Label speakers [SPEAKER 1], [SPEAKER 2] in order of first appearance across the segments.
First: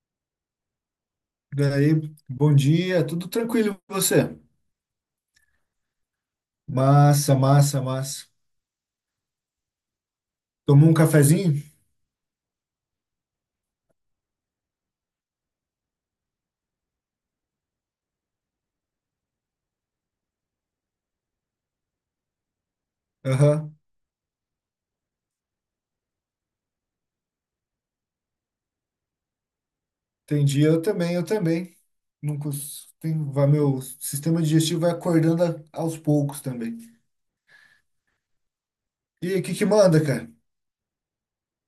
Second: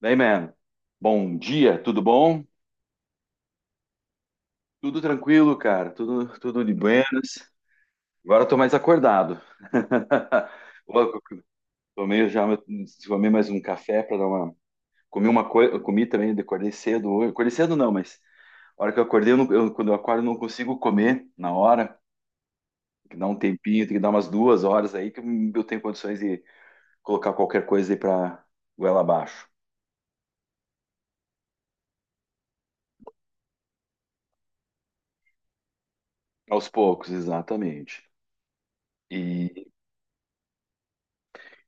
[SPEAKER 1] Daí, man. Bom dia, tudo
[SPEAKER 2] Daí,
[SPEAKER 1] bom?
[SPEAKER 2] bom dia, tudo tranquilo e você?
[SPEAKER 1] Tudo tranquilo, cara. Tudo de
[SPEAKER 2] Massa,
[SPEAKER 1] buenas.
[SPEAKER 2] massa, massa.
[SPEAKER 1] Agora eu tô mais acordado.
[SPEAKER 2] Tomou um
[SPEAKER 1] Louco.
[SPEAKER 2] cafezinho?
[SPEAKER 1] Tomei já, tomei mais um café para dar uma. Comi uma coisa, comi também, acordei cedo hoje. Acordei cedo não, mas a hora que eu acordei, eu não- eu- quando eu acordo, eu não consigo comer na hora. Tem que dar um
[SPEAKER 2] Aham.
[SPEAKER 1] tempinho, tem que dar umas 2 horas aí que eu tenho condições de colocar qualquer coisa aí para goela abaixo.
[SPEAKER 2] Entendi, eu também, eu também. Não cons- Tem, vai, meu sistema digestivo vai aos poucos
[SPEAKER 1] Aos
[SPEAKER 2] também.
[SPEAKER 1] poucos, exatamente.
[SPEAKER 2] E aí, o que que
[SPEAKER 1] E
[SPEAKER 2] manda, cara?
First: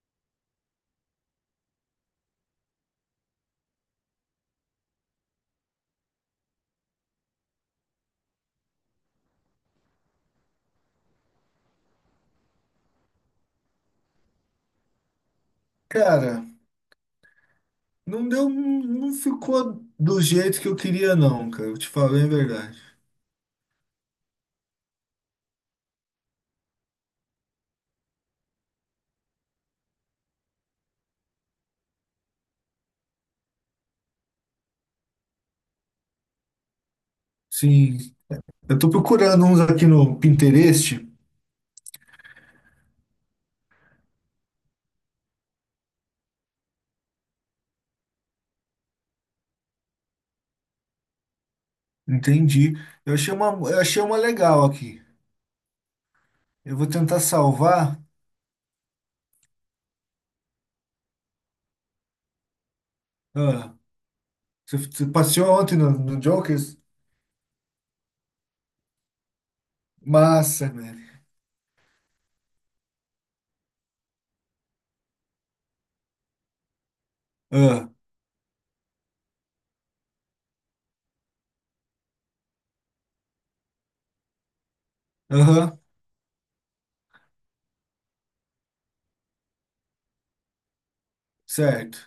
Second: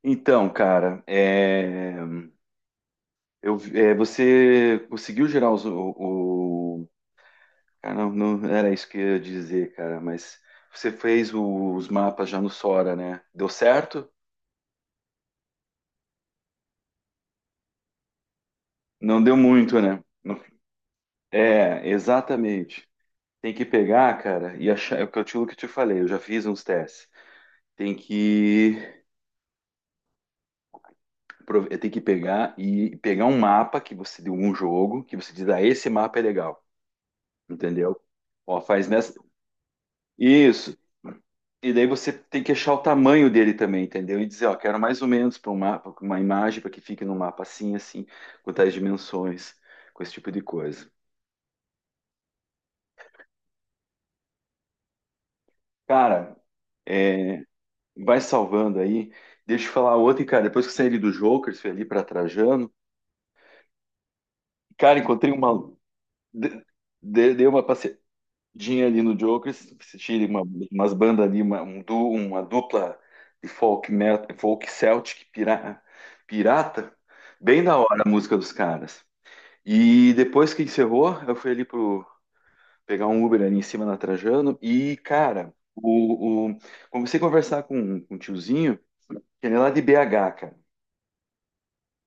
[SPEAKER 1] então, cara, é. Você conseguiu gerar o- cara, não, não era isso que eu ia dizer, cara, mas você fez os mapas já no Sora, né? Deu certo?
[SPEAKER 2] Cara, não deu, não
[SPEAKER 1] Não deu muito,
[SPEAKER 2] ficou
[SPEAKER 1] né?
[SPEAKER 2] do jeito que eu queria não, cara, eu
[SPEAKER 1] É,
[SPEAKER 2] te falei a verdade.
[SPEAKER 1] exatamente. Tem que pegar, cara, e achar. É o que eu te, o que eu te falei, eu já fiz uns testes. Tem que, tem que pegar e pegar um mapa que você deu um jogo, que você diz, ah, esse mapa é legal,
[SPEAKER 2] Sim,
[SPEAKER 1] entendeu? Ó,
[SPEAKER 2] eu
[SPEAKER 1] faz
[SPEAKER 2] tô
[SPEAKER 1] nessa.
[SPEAKER 2] procurando uns aqui no
[SPEAKER 1] Isso.
[SPEAKER 2] Pinterest,
[SPEAKER 1] E daí você tem que achar o tamanho dele também, entendeu? E dizer, ó, quero mais ou menos para um mapa, pra uma imagem para que fique num mapa assim, com tais dimensões, com esse tipo de coisa.
[SPEAKER 2] entendi. Eu achei uma legal aqui.
[SPEAKER 1] Cara,
[SPEAKER 2] Eu vou tentar
[SPEAKER 1] é,
[SPEAKER 2] salvar.
[SPEAKER 1] vai salvando aí. Deixa eu falar outra, e, cara, depois que eu saí ali do Jokers, fui ali para Trajano.
[SPEAKER 2] Ah. Você,
[SPEAKER 1] Cara,
[SPEAKER 2] você
[SPEAKER 1] encontrei
[SPEAKER 2] passeou
[SPEAKER 1] uma.
[SPEAKER 2] ontem no
[SPEAKER 1] de-
[SPEAKER 2] Jokers?
[SPEAKER 1] Dei uma passeadinha ali no Jokers, assisti uma,
[SPEAKER 2] Massa,
[SPEAKER 1] umas
[SPEAKER 2] velho.
[SPEAKER 1] bandas ali, uma, uma dupla de folk metal, pirata. Bem da
[SPEAKER 2] Ah.
[SPEAKER 1] hora a música dos caras. E depois que encerrou, eu fui ali pro pegar um Uber ali em cima na Trajano e, cara,
[SPEAKER 2] Aham,
[SPEAKER 1] comecei a conversar com, um tiozinho, que ele é lá de BH, cara.
[SPEAKER 2] certo.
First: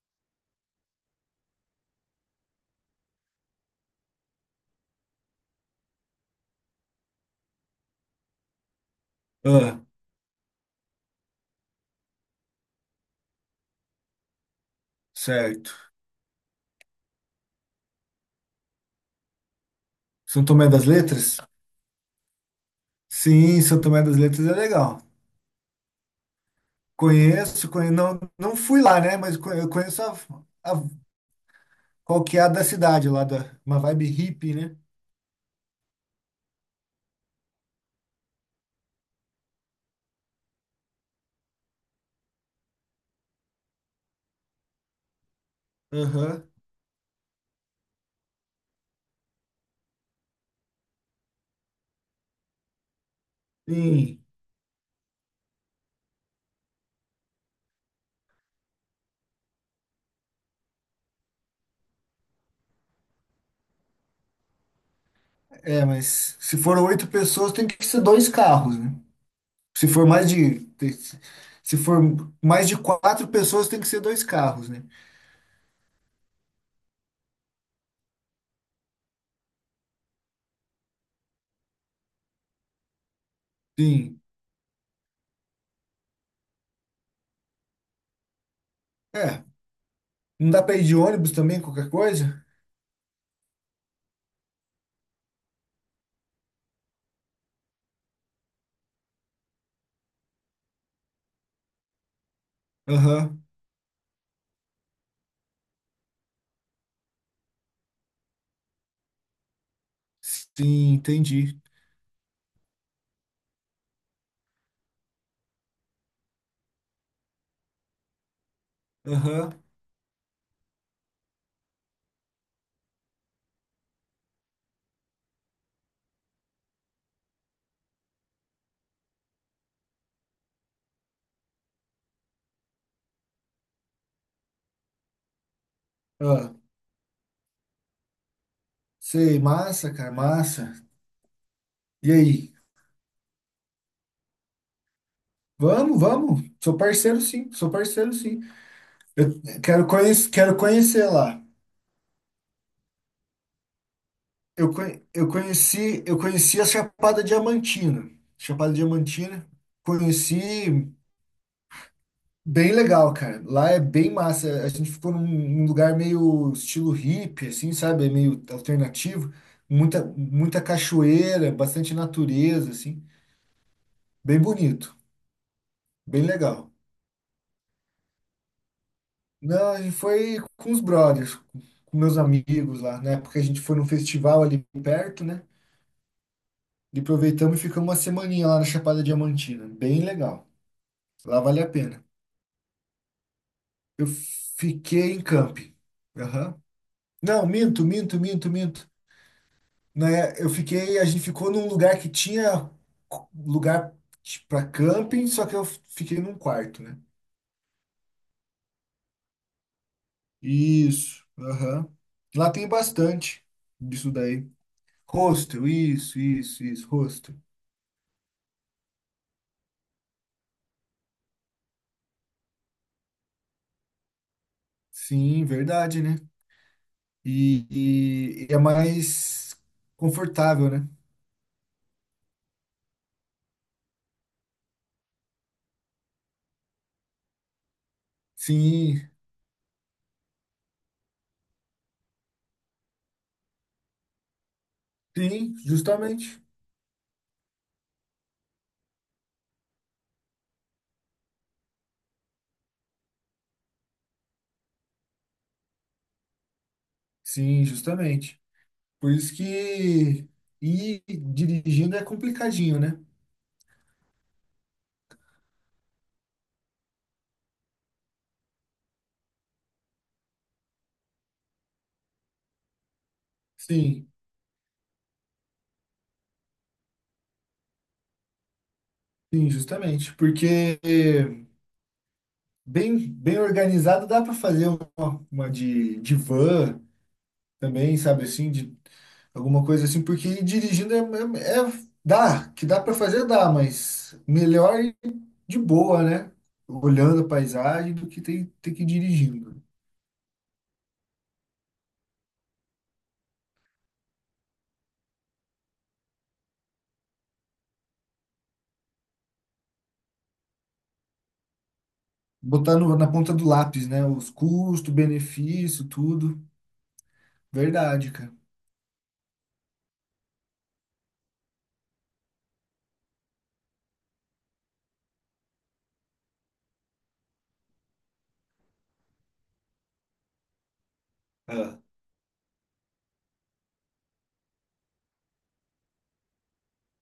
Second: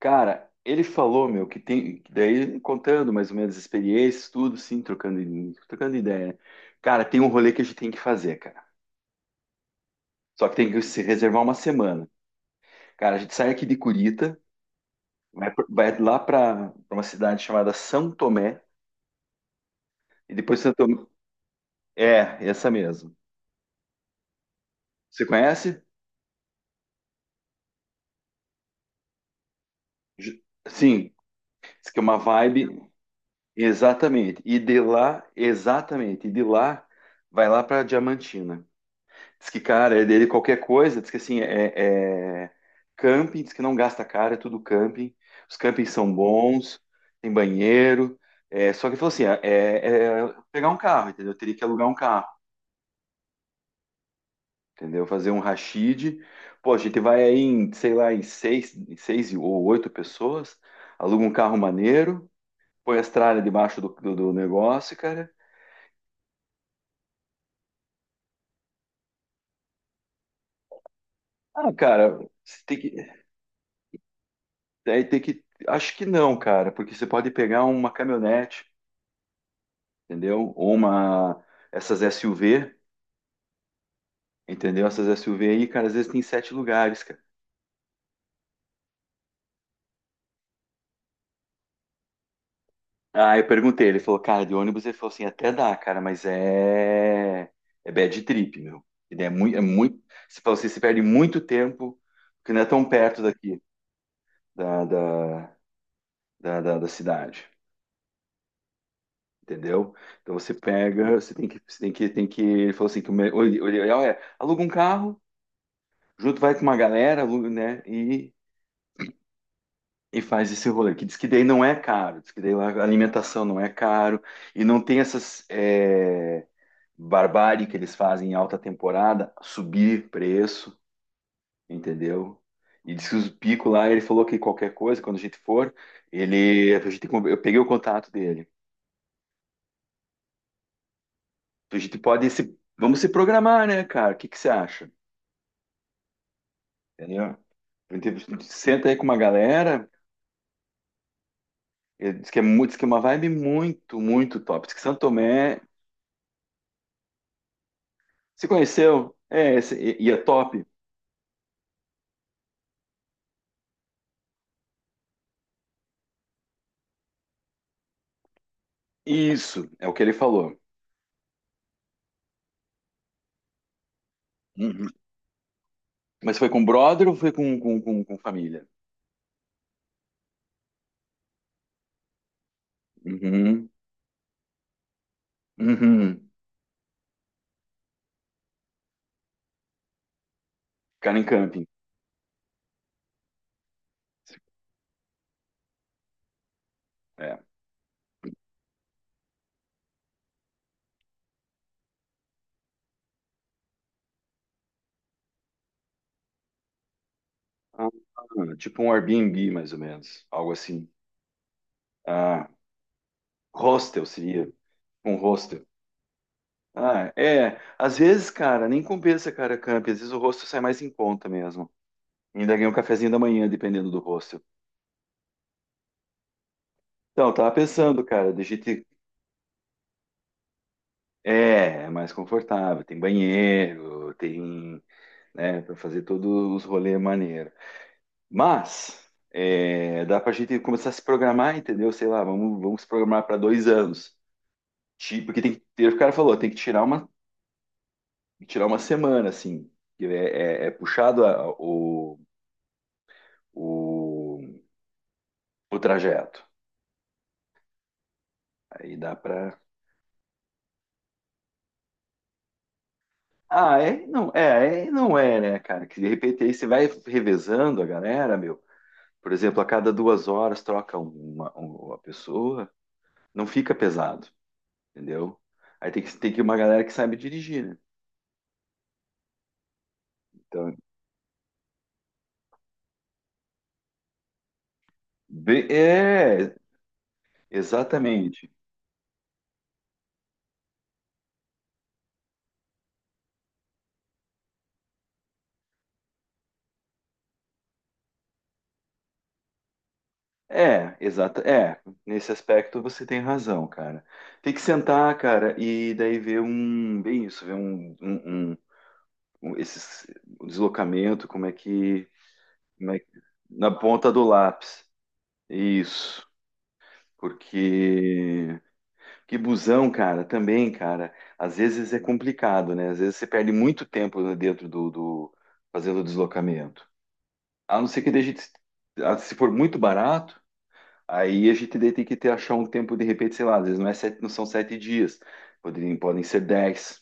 [SPEAKER 1] Cara, ele falou, meu, que tem, que daí contando mais ou menos as experiências, tudo, sim, trocando, trocando ideia, né? Cara, tem um rolê que a gente tem que fazer, cara.
[SPEAKER 2] Ah,
[SPEAKER 1] Só que tem que se reservar uma semana. Cara, a gente sai aqui de Curitiba,
[SPEAKER 2] certo.
[SPEAKER 1] vai lá pra uma cidade chamada São Tomé, e
[SPEAKER 2] São
[SPEAKER 1] depois
[SPEAKER 2] Tomé
[SPEAKER 1] São
[SPEAKER 2] das
[SPEAKER 1] Tomé.
[SPEAKER 2] Letras?
[SPEAKER 1] É, essa mesmo.
[SPEAKER 2] Sim, São Tomé das Letras é legal.
[SPEAKER 1] Você conhece?
[SPEAKER 2] Conheço, não, não fui lá, né? Eu conheço
[SPEAKER 1] Ju-
[SPEAKER 2] a,
[SPEAKER 1] Sim, diz que é uma
[SPEAKER 2] qual que é a da
[SPEAKER 1] vibe,
[SPEAKER 2] cidade lá, da, uma vibe
[SPEAKER 1] exatamente.
[SPEAKER 2] hippie,
[SPEAKER 1] E
[SPEAKER 2] né?
[SPEAKER 1] de lá, exatamente, e de lá, vai lá para Diamantina. Diz que, cara, é dele qualquer coisa, diz que assim, é camping, diz que não gasta caro, é tudo camping. Os campings são
[SPEAKER 2] Aham.
[SPEAKER 1] bons, tem banheiro. É, só que ele falou assim, é pegar um carro, entendeu? Eu teria que alugar um carro,
[SPEAKER 2] Sim.
[SPEAKER 1] entendeu? Fazer um rachide. Pô, a gente vai aí em, sei lá, em seis ou oito pessoas, aluga um carro maneiro. Põe as tralhas debaixo do negócio, cara.
[SPEAKER 2] É, mas se for oito pessoas, tem que ser dois carros, né? Se for mais de, te-
[SPEAKER 1] Ah,
[SPEAKER 2] Se for
[SPEAKER 1] cara, você
[SPEAKER 2] mais de
[SPEAKER 1] tem que.
[SPEAKER 2] quatro pessoas, tem que ser dois carros, né?
[SPEAKER 1] Aí tem que. Acho que não, cara, porque você pode pegar uma caminhonete, entendeu? Ou uma. Essas SUV,
[SPEAKER 2] Sim.
[SPEAKER 1] entendeu? Essas SUV aí, cara, às vezes tem sete lugares, cara.
[SPEAKER 2] É, não dá pra ir de ônibus também, qualquer coisa?
[SPEAKER 1] Ah, eu perguntei, ele falou, cara, de ônibus, ele falou assim, até dá, cara, mas é. É bad trip, meu. E daí é muito. É muito. Você falou assim, você perde muito tempo, porque não é tão perto
[SPEAKER 2] Aham.
[SPEAKER 1] daqui, da, da, da cidade. Entendeu? Então você
[SPEAKER 2] Sim,
[SPEAKER 1] pega,
[SPEAKER 2] entendi.
[SPEAKER 1] você tem que, ele falou assim, que o ideal é, aluga um carro, junto vai com uma galera, aluga, né,
[SPEAKER 2] Aham.
[SPEAKER 1] e faz esse rolê, que diz que daí não é caro, diz que daí lá a alimentação não é caro, e não tem essas é, barbárie que eles fazem em alta temporada, subir preço, entendeu? E diz que os picos lá, ele falou que qualquer coisa, quando a gente for,
[SPEAKER 2] Ah,
[SPEAKER 1] ele, a gente, eu peguei o contato dele,
[SPEAKER 2] sei, massa, cara, massa.
[SPEAKER 1] a gente
[SPEAKER 2] E
[SPEAKER 1] pode
[SPEAKER 2] aí?
[SPEAKER 1] se, vamos se programar, né, cara, o que que você acha?
[SPEAKER 2] Vamos, vamos. Sou parceiro,
[SPEAKER 1] Entendeu?
[SPEAKER 2] sim. Sou parceiro, sim.
[SPEAKER 1] Senta aí com uma
[SPEAKER 2] Eu
[SPEAKER 1] galera,
[SPEAKER 2] quero conhecer lá.
[SPEAKER 1] ele diz que é muito, diz que é uma vibe muito top. Diz que Santo
[SPEAKER 2] Eu
[SPEAKER 1] Tomé,
[SPEAKER 2] conheci a Chapada Diamantina.
[SPEAKER 1] se
[SPEAKER 2] Chapada
[SPEAKER 1] conheceu?
[SPEAKER 2] Diamantina.
[SPEAKER 1] E é top.
[SPEAKER 2] Conheci. Bem legal, cara. Lá é bem massa. A gente ficou num, num lugar meio estilo hippie, assim, sabe? Meio alternativo.
[SPEAKER 1] Isso, é o que
[SPEAKER 2] Muita,
[SPEAKER 1] ele falou.
[SPEAKER 2] muita cachoeira, bastante natureza, assim. Bem
[SPEAKER 1] Uhum.
[SPEAKER 2] bonito, bem
[SPEAKER 1] Mas foi com
[SPEAKER 2] legal.
[SPEAKER 1] brother ou foi com, com família?
[SPEAKER 2] Não, a gente foi com os brothers, com meus amigos lá. Na época a gente
[SPEAKER 1] Uhum.
[SPEAKER 2] foi num festival ali perto, né?
[SPEAKER 1] Uhum.
[SPEAKER 2] E aproveitamos e ficamos uma semaninha lá na Chapada Diamantina. Bem legal.
[SPEAKER 1] Ficaram em
[SPEAKER 2] Lá vale
[SPEAKER 1] camping.
[SPEAKER 2] a pena. Eu fiquei em camping. Aham.
[SPEAKER 1] É.
[SPEAKER 2] Não, minto, minto, minto, minto, né? A gente ficou num lugar que tinha lugar para camping, só que eu fiquei num quarto, né?
[SPEAKER 1] Ah, tipo um Airbnb, mais ou menos. Algo assim.
[SPEAKER 2] Isso, aham.
[SPEAKER 1] Ah,
[SPEAKER 2] Lá tem bastante
[SPEAKER 1] hostel
[SPEAKER 2] disso daí.
[SPEAKER 1] seria. Um hostel.
[SPEAKER 2] Hostel, isso,
[SPEAKER 1] Ah,
[SPEAKER 2] hostel.
[SPEAKER 1] é. Às vezes, cara, nem compensa, cara, camping. Às vezes o hostel sai mais em conta mesmo. Ainda ganha um cafezinho da manhã, dependendo do hostel.
[SPEAKER 2] Sim, verdade, né?
[SPEAKER 1] Então, eu tava
[SPEAKER 2] E,
[SPEAKER 1] pensando, cara, da
[SPEAKER 2] e e é
[SPEAKER 1] gente.
[SPEAKER 2] mais confortável, né?
[SPEAKER 1] É, é mais confortável, tem banheiro, tem, né, pra fazer todos os rolês maneiro. Mas,
[SPEAKER 2] Sim,
[SPEAKER 1] é, dá pra gente começar a se programar, entendeu? Sei lá, vamos se programar para 2 anos. Porque tem
[SPEAKER 2] sim,
[SPEAKER 1] que ter, o cara falou,
[SPEAKER 2] justamente.
[SPEAKER 1] tem que tirar uma semana, assim. Que é, é puxado o, o trajeto.
[SPEAKER 2] Sim, justamente.
[SPEAKER 1] Aí
[SPEAKER 2] Por
[SPEAKER 1] dá
[SPEAKER 2] isso
[SPEAKER 1] pra.
[SPEAKER 2] que ir dirigindo é complicadinho, né?
[SPEAKER 1] Ah, é, não é, né, cara? Que de repente aí você vai revezando a galera, meu. Por exemplo, a cada 2 horas troca uma pessoa, não fica
[SPEAKER 2] Sim.
[SPEAKER 1] pesado, entendeu? Aí tem que uma galera que sabe dirigir, né?
[SPEAKER 2] Sim, justamente,
[SPEAKER 1] Então,
[SPEAKER 2] porque bem, bem organizado dá para fazer de
[SPEAKER 1] é,
[SPEAKER 2] van também, sabe
[SPEAKER 1] exatamente.
[SPEAKER 2] assim, de alguma coisa assim, porque dirigindo dá, que dá para fazer dá, mas melhor ir de boa, né? Olhando a paisagem do que ter, ter que ir dirigindo.
[SPEAKER 1] É, é, nesse aspecto você tem razão, cara. Tem que sentar, cara, e daí ver um, bem isso, ver um, um- esses, o deslocamento,
[SPEAKER 2] Botar
[SPEAKER 1] como
[SPEAKER 2] no-
[SPEAKER 1] é
[SPEAKER 2] Na
[SPEAKER 1] que,
[SPEAKER 2] ponta do
[SPEAKER 1] na
[SPEAKER 2] lápis, né?
[SPEAKER 1] ponta do
[SPEAKER 2] Os
[SPEAKER 1] lápis.
[SPEAKER 2] custos, benefício,
[SPEAKER 1] Isso,
[SPEAKER 2] tudo. Verdade,
[SPEAKER 1] porque que busão, cara, também, cara, às vezes é complicado, né? Às vezes você perde muito tempo né, dentro do fazendo o deslocamento. A não ser que deixe, ah, se for muito barato, aí a gente
[SPEAKER 2] cara.
[SPEAKER 1] daí tem que ter achar um tempo de repente, sei lá, às vezes não é sete, não são 7 dias, poderiam, podem ser 10,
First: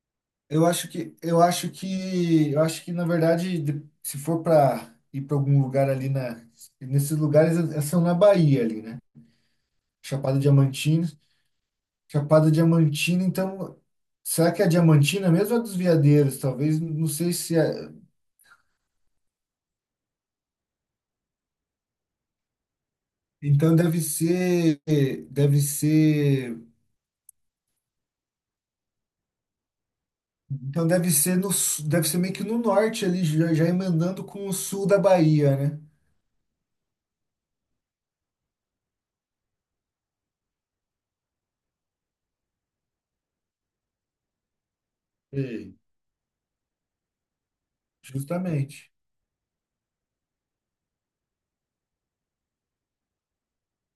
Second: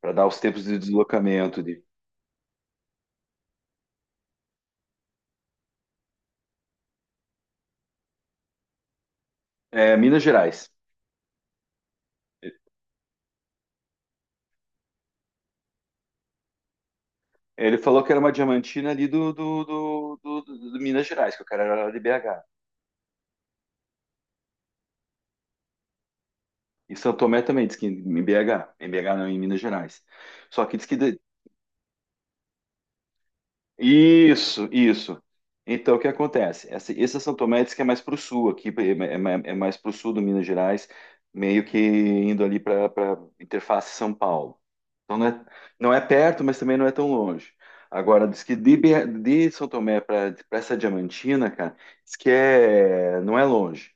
[SPEAKER 1] para dar os tempos
[SPEAKER 2] Eu
[SPEAKER 1] de
[SPEAKER 2] acho que, eu
[SPEAKER 1] deslocamento
[SPEAKER 2] acho
[SPEAKER 1] de
[SPEAKER 2] que, eu acho que na verdade, se for para ir para algum lugar ali na, nesses lugares eh, são na Bahia ali, né?
[SPEAKER 1] é, Minas
[SPEAKER 2] Chapada
[SPEAKER 1] Gerais.
[SPEAKER 2] Diamantina, Chapada Diamantina. Então, será que é a Diamantina mesmo ou a dos Veadeiros? Talvez, não sei se
[SPEAKER 1] Ele
[SPEAKER 2] é.
[SPEAKER 1] falou que era uma diamantina ali do Minas Gerais, que o cara era lá de BH.
[SPEAKER 2] Então deve ser, deve ser,
[SPEAKER 1] Em São Tomé também, diz que em BH. Em BH não, em Minas Gerais. Só que diz
[SPEAKER 2] então
[SPEAKER 1] que.
[SPEAKER 2] deve ser no, su- deve ser meio que no norte ali, já, já emendando com o
[SPEAKER 1] Isso,
[SPEAKER 2] sul da
[SPEAKER 1] isso.
[SPEAKER 2] Bahia, né?
[SPEAKER 1] Então, o que acontece? Essa, esse São Tomé diz que é mais para o sul, aqui é, é mais para o sul do Minas Gerais, meio que indo ali para interface São Paulo. Então, não é,
[SPEAKER 2] Ei.
[SPEAKER 1] não é perto, mas também não é tão longe. Agora, diz que de,
[SPEAKER 2] Justamente.
[SPEAKER 1] BH de São Tomé para essa Diamantina, cara, diz que é, não é longe,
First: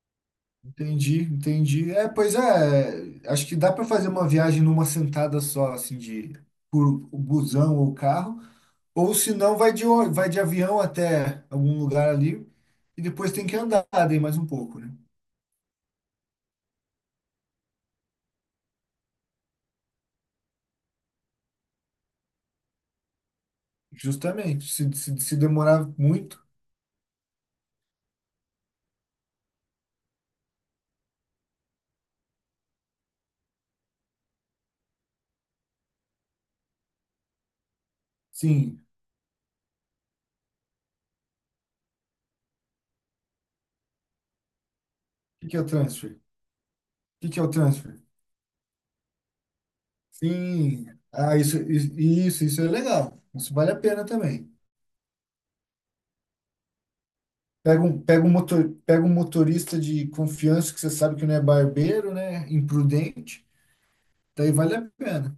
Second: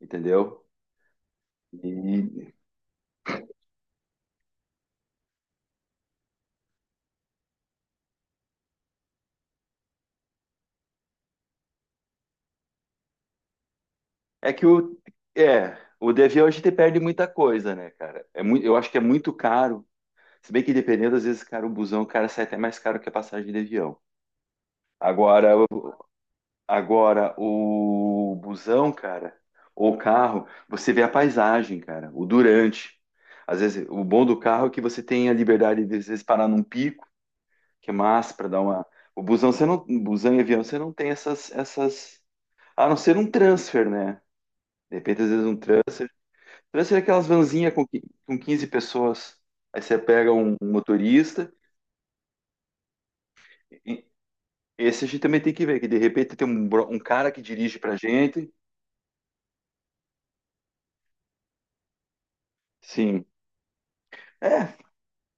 [SPEAKER 1] entendeu?
[SPEAKER 2] Entendi, entendi. É, pois
[SPEAKER 1] E
[SPEAKER 2] é, acho que dá para fazer uma viagem numa sentada só, assim, de por busão ou carro, ou se não, vai de avião até algum lugar ali e depois tem que andar daí mais um
[SPEAKER 1] é que
[SPEAKER 2] pouco, né?
[SPEAKER 1] o, é, o DV hoje te perde muita coisa, né, cara? É muito, eu acho que é muito caro. Se bem que dependendo, às vezes, cara, o busão, o cara, sai até mais caro que a passagem de avião.
[SPEAKER 2] Justamente, se
[SPEAKER 1] Agora,
[SPEAKER 2] demorar muito,
[SPEAKER 1] agora o busão, cara, ou o carro, você vê a paisagem, cara, o durante. Às vezes, o bom do carro é que você tem a liberdade de, às vezes, parar num pico, que é massa para dar
[SPEAKER 2] sim.
[SPEAKER 1] uma. O busão, você não, busão e avião, você não tem essas. A não ser um transfer, né? De repente, às
[SPEAKER 2] O
[SPEAKER 1] vezes,
[SPEAKER 2] que
[SPEAKER 1] um
[SPEAKER 2] que é o
[SPEAKER 1] transfer
[SPEAKER 2] transfer? O
[SPEAKER 1] deve ser aquelas
[SPEAKER 2] que que é o
[SPEAKER 1] vanzinhas com,
[SPEAKER 2] transfer?
[SPEAKER 1] com 15 pessoas. Aí você pega um
[SPEAKER 2] Sim, ah,
[SPEAKER 1] motorista.
[SPEAKER 2] isso é legal. Isso vale a
[SPEAKER 1] e-
[SPEAKER 2] pena também.
[SPEAKER 1] Esse a gente também tem que ver, que de repente tem um, um cara que dirige pra gente.
[SPEAKER 2] Pega um motorista de confiança que você sabe que não é barbeiro, né?
[SPEAKER 1] Sim.
[SPEAKER 2] Imprudente, daí vale
[SPEAKER 1] É,
[SPEAKER 2] a pena.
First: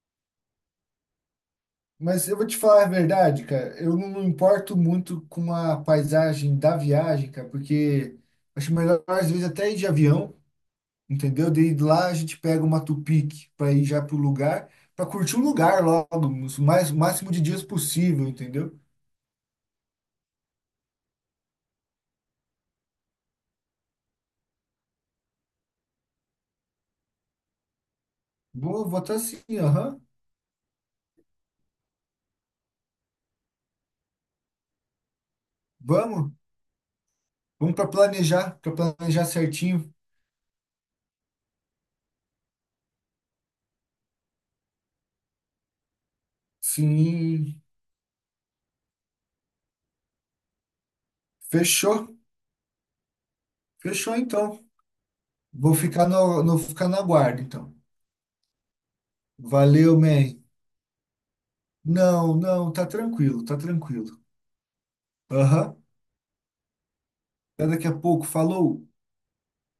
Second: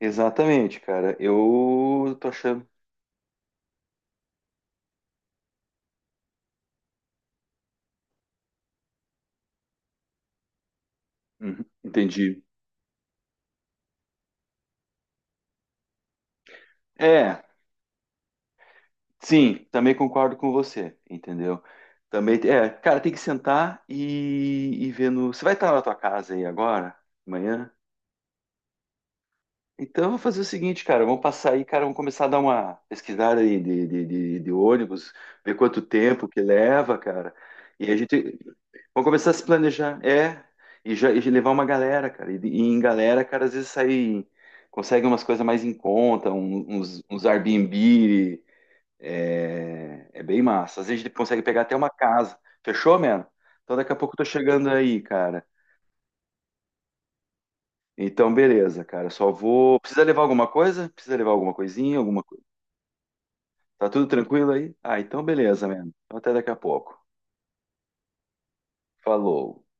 [SPEAKER 1] exatamente, cara. Eu tô
[SPEAKER 2] Mas eu vou te
[SPEAKER 1] achando.
[SPEAKER 2] falar a verdade, cara. Eu não me importo muito com a paisagem da viagem, cara, porque acho melhor às vezes até ir de avião, entendeu?
[SPEAKER 1] Uhum,
[SPEAKER 2] Daí de lá a gente
[SPEAKER 1] entendi.
[SPEAKER 2] pega uma Tupic para ir já pro lugar, para curtir o lugar logo, o mais, o máximo de
[SPEAKER 1] É,
[SPEAKER 2] dias possível, entendeu?
[SPEAKER 1] sim, também concordo com você, entendeu? Também, é, cara, tem que sentar e ver no. Você vai estar na tua casa aí agora? Amanhã?
[SPEAKER 2] Vou votar sim, aham.
[SPEAKER 1] Então, eu vou fazer o seguinte, cara, vamos passar aí, cara, vamos começar a dar uma pesquisada aí de ônibus, ver quanto tempo
[SPEAKER 2] Vamos,
[SPEAKER 1] que leva, cara.
[SPEAKER 2] vamos
[SPEAKER 1] E a gente
[SPEAKER 2] para
[SPEAKER 1] vamos
[SPEAKER 2] planejar
[SPEAKER 1] começar a se
[SPEAKER 2] certinho.
[SPEAKER 1] planejar, é, e já e levar uma galera, cara. E em galera, cara, às vezes sai, consegue umas coisas mais em conta, uns
[SPEAKER 2] Sim.
[SPEAKER 1] Airbnb, é, é bem massa. Às vezes a gente consegue pegar até uma
[SPEAKER 2] Fechou?
[SPEAKER 1] casa. Fechou, mano? Então daqui a pouco
[SPEAKER 2] Fechou
[SPEAKER 1] eu tô
[SPEAKER 2] então.
[SPEAKER 1] chegando aí, cara.
[SPEAKER 2] Vou ficar ficar na guarda então.
[SPEAKER 1] Então, beleza, cara. Só vou.
[SPEAKER 2] Valeu,
[SPEAKER 1] Precisa levar
[SPEAKER 2] man.
[SPEAKER 1] alguma coisa? Precisa levar alguma coisinha? Alguma.
[SPEAKER 2] Não, não, tá tranquilo, tá
[SPEAKER 1] Tá tudo
[SPEAKER 2] tranquilo.
[SPEAKER 1] tranquilo aí? Ah, então beleza,
[SPEAKER 2] Aham.
[SPEAKER 1] mesmo. Então até daqui a pouco.
[SPEAKER 2] Até daqui a pouco. Falou.
[SPEAKER 1] Falou.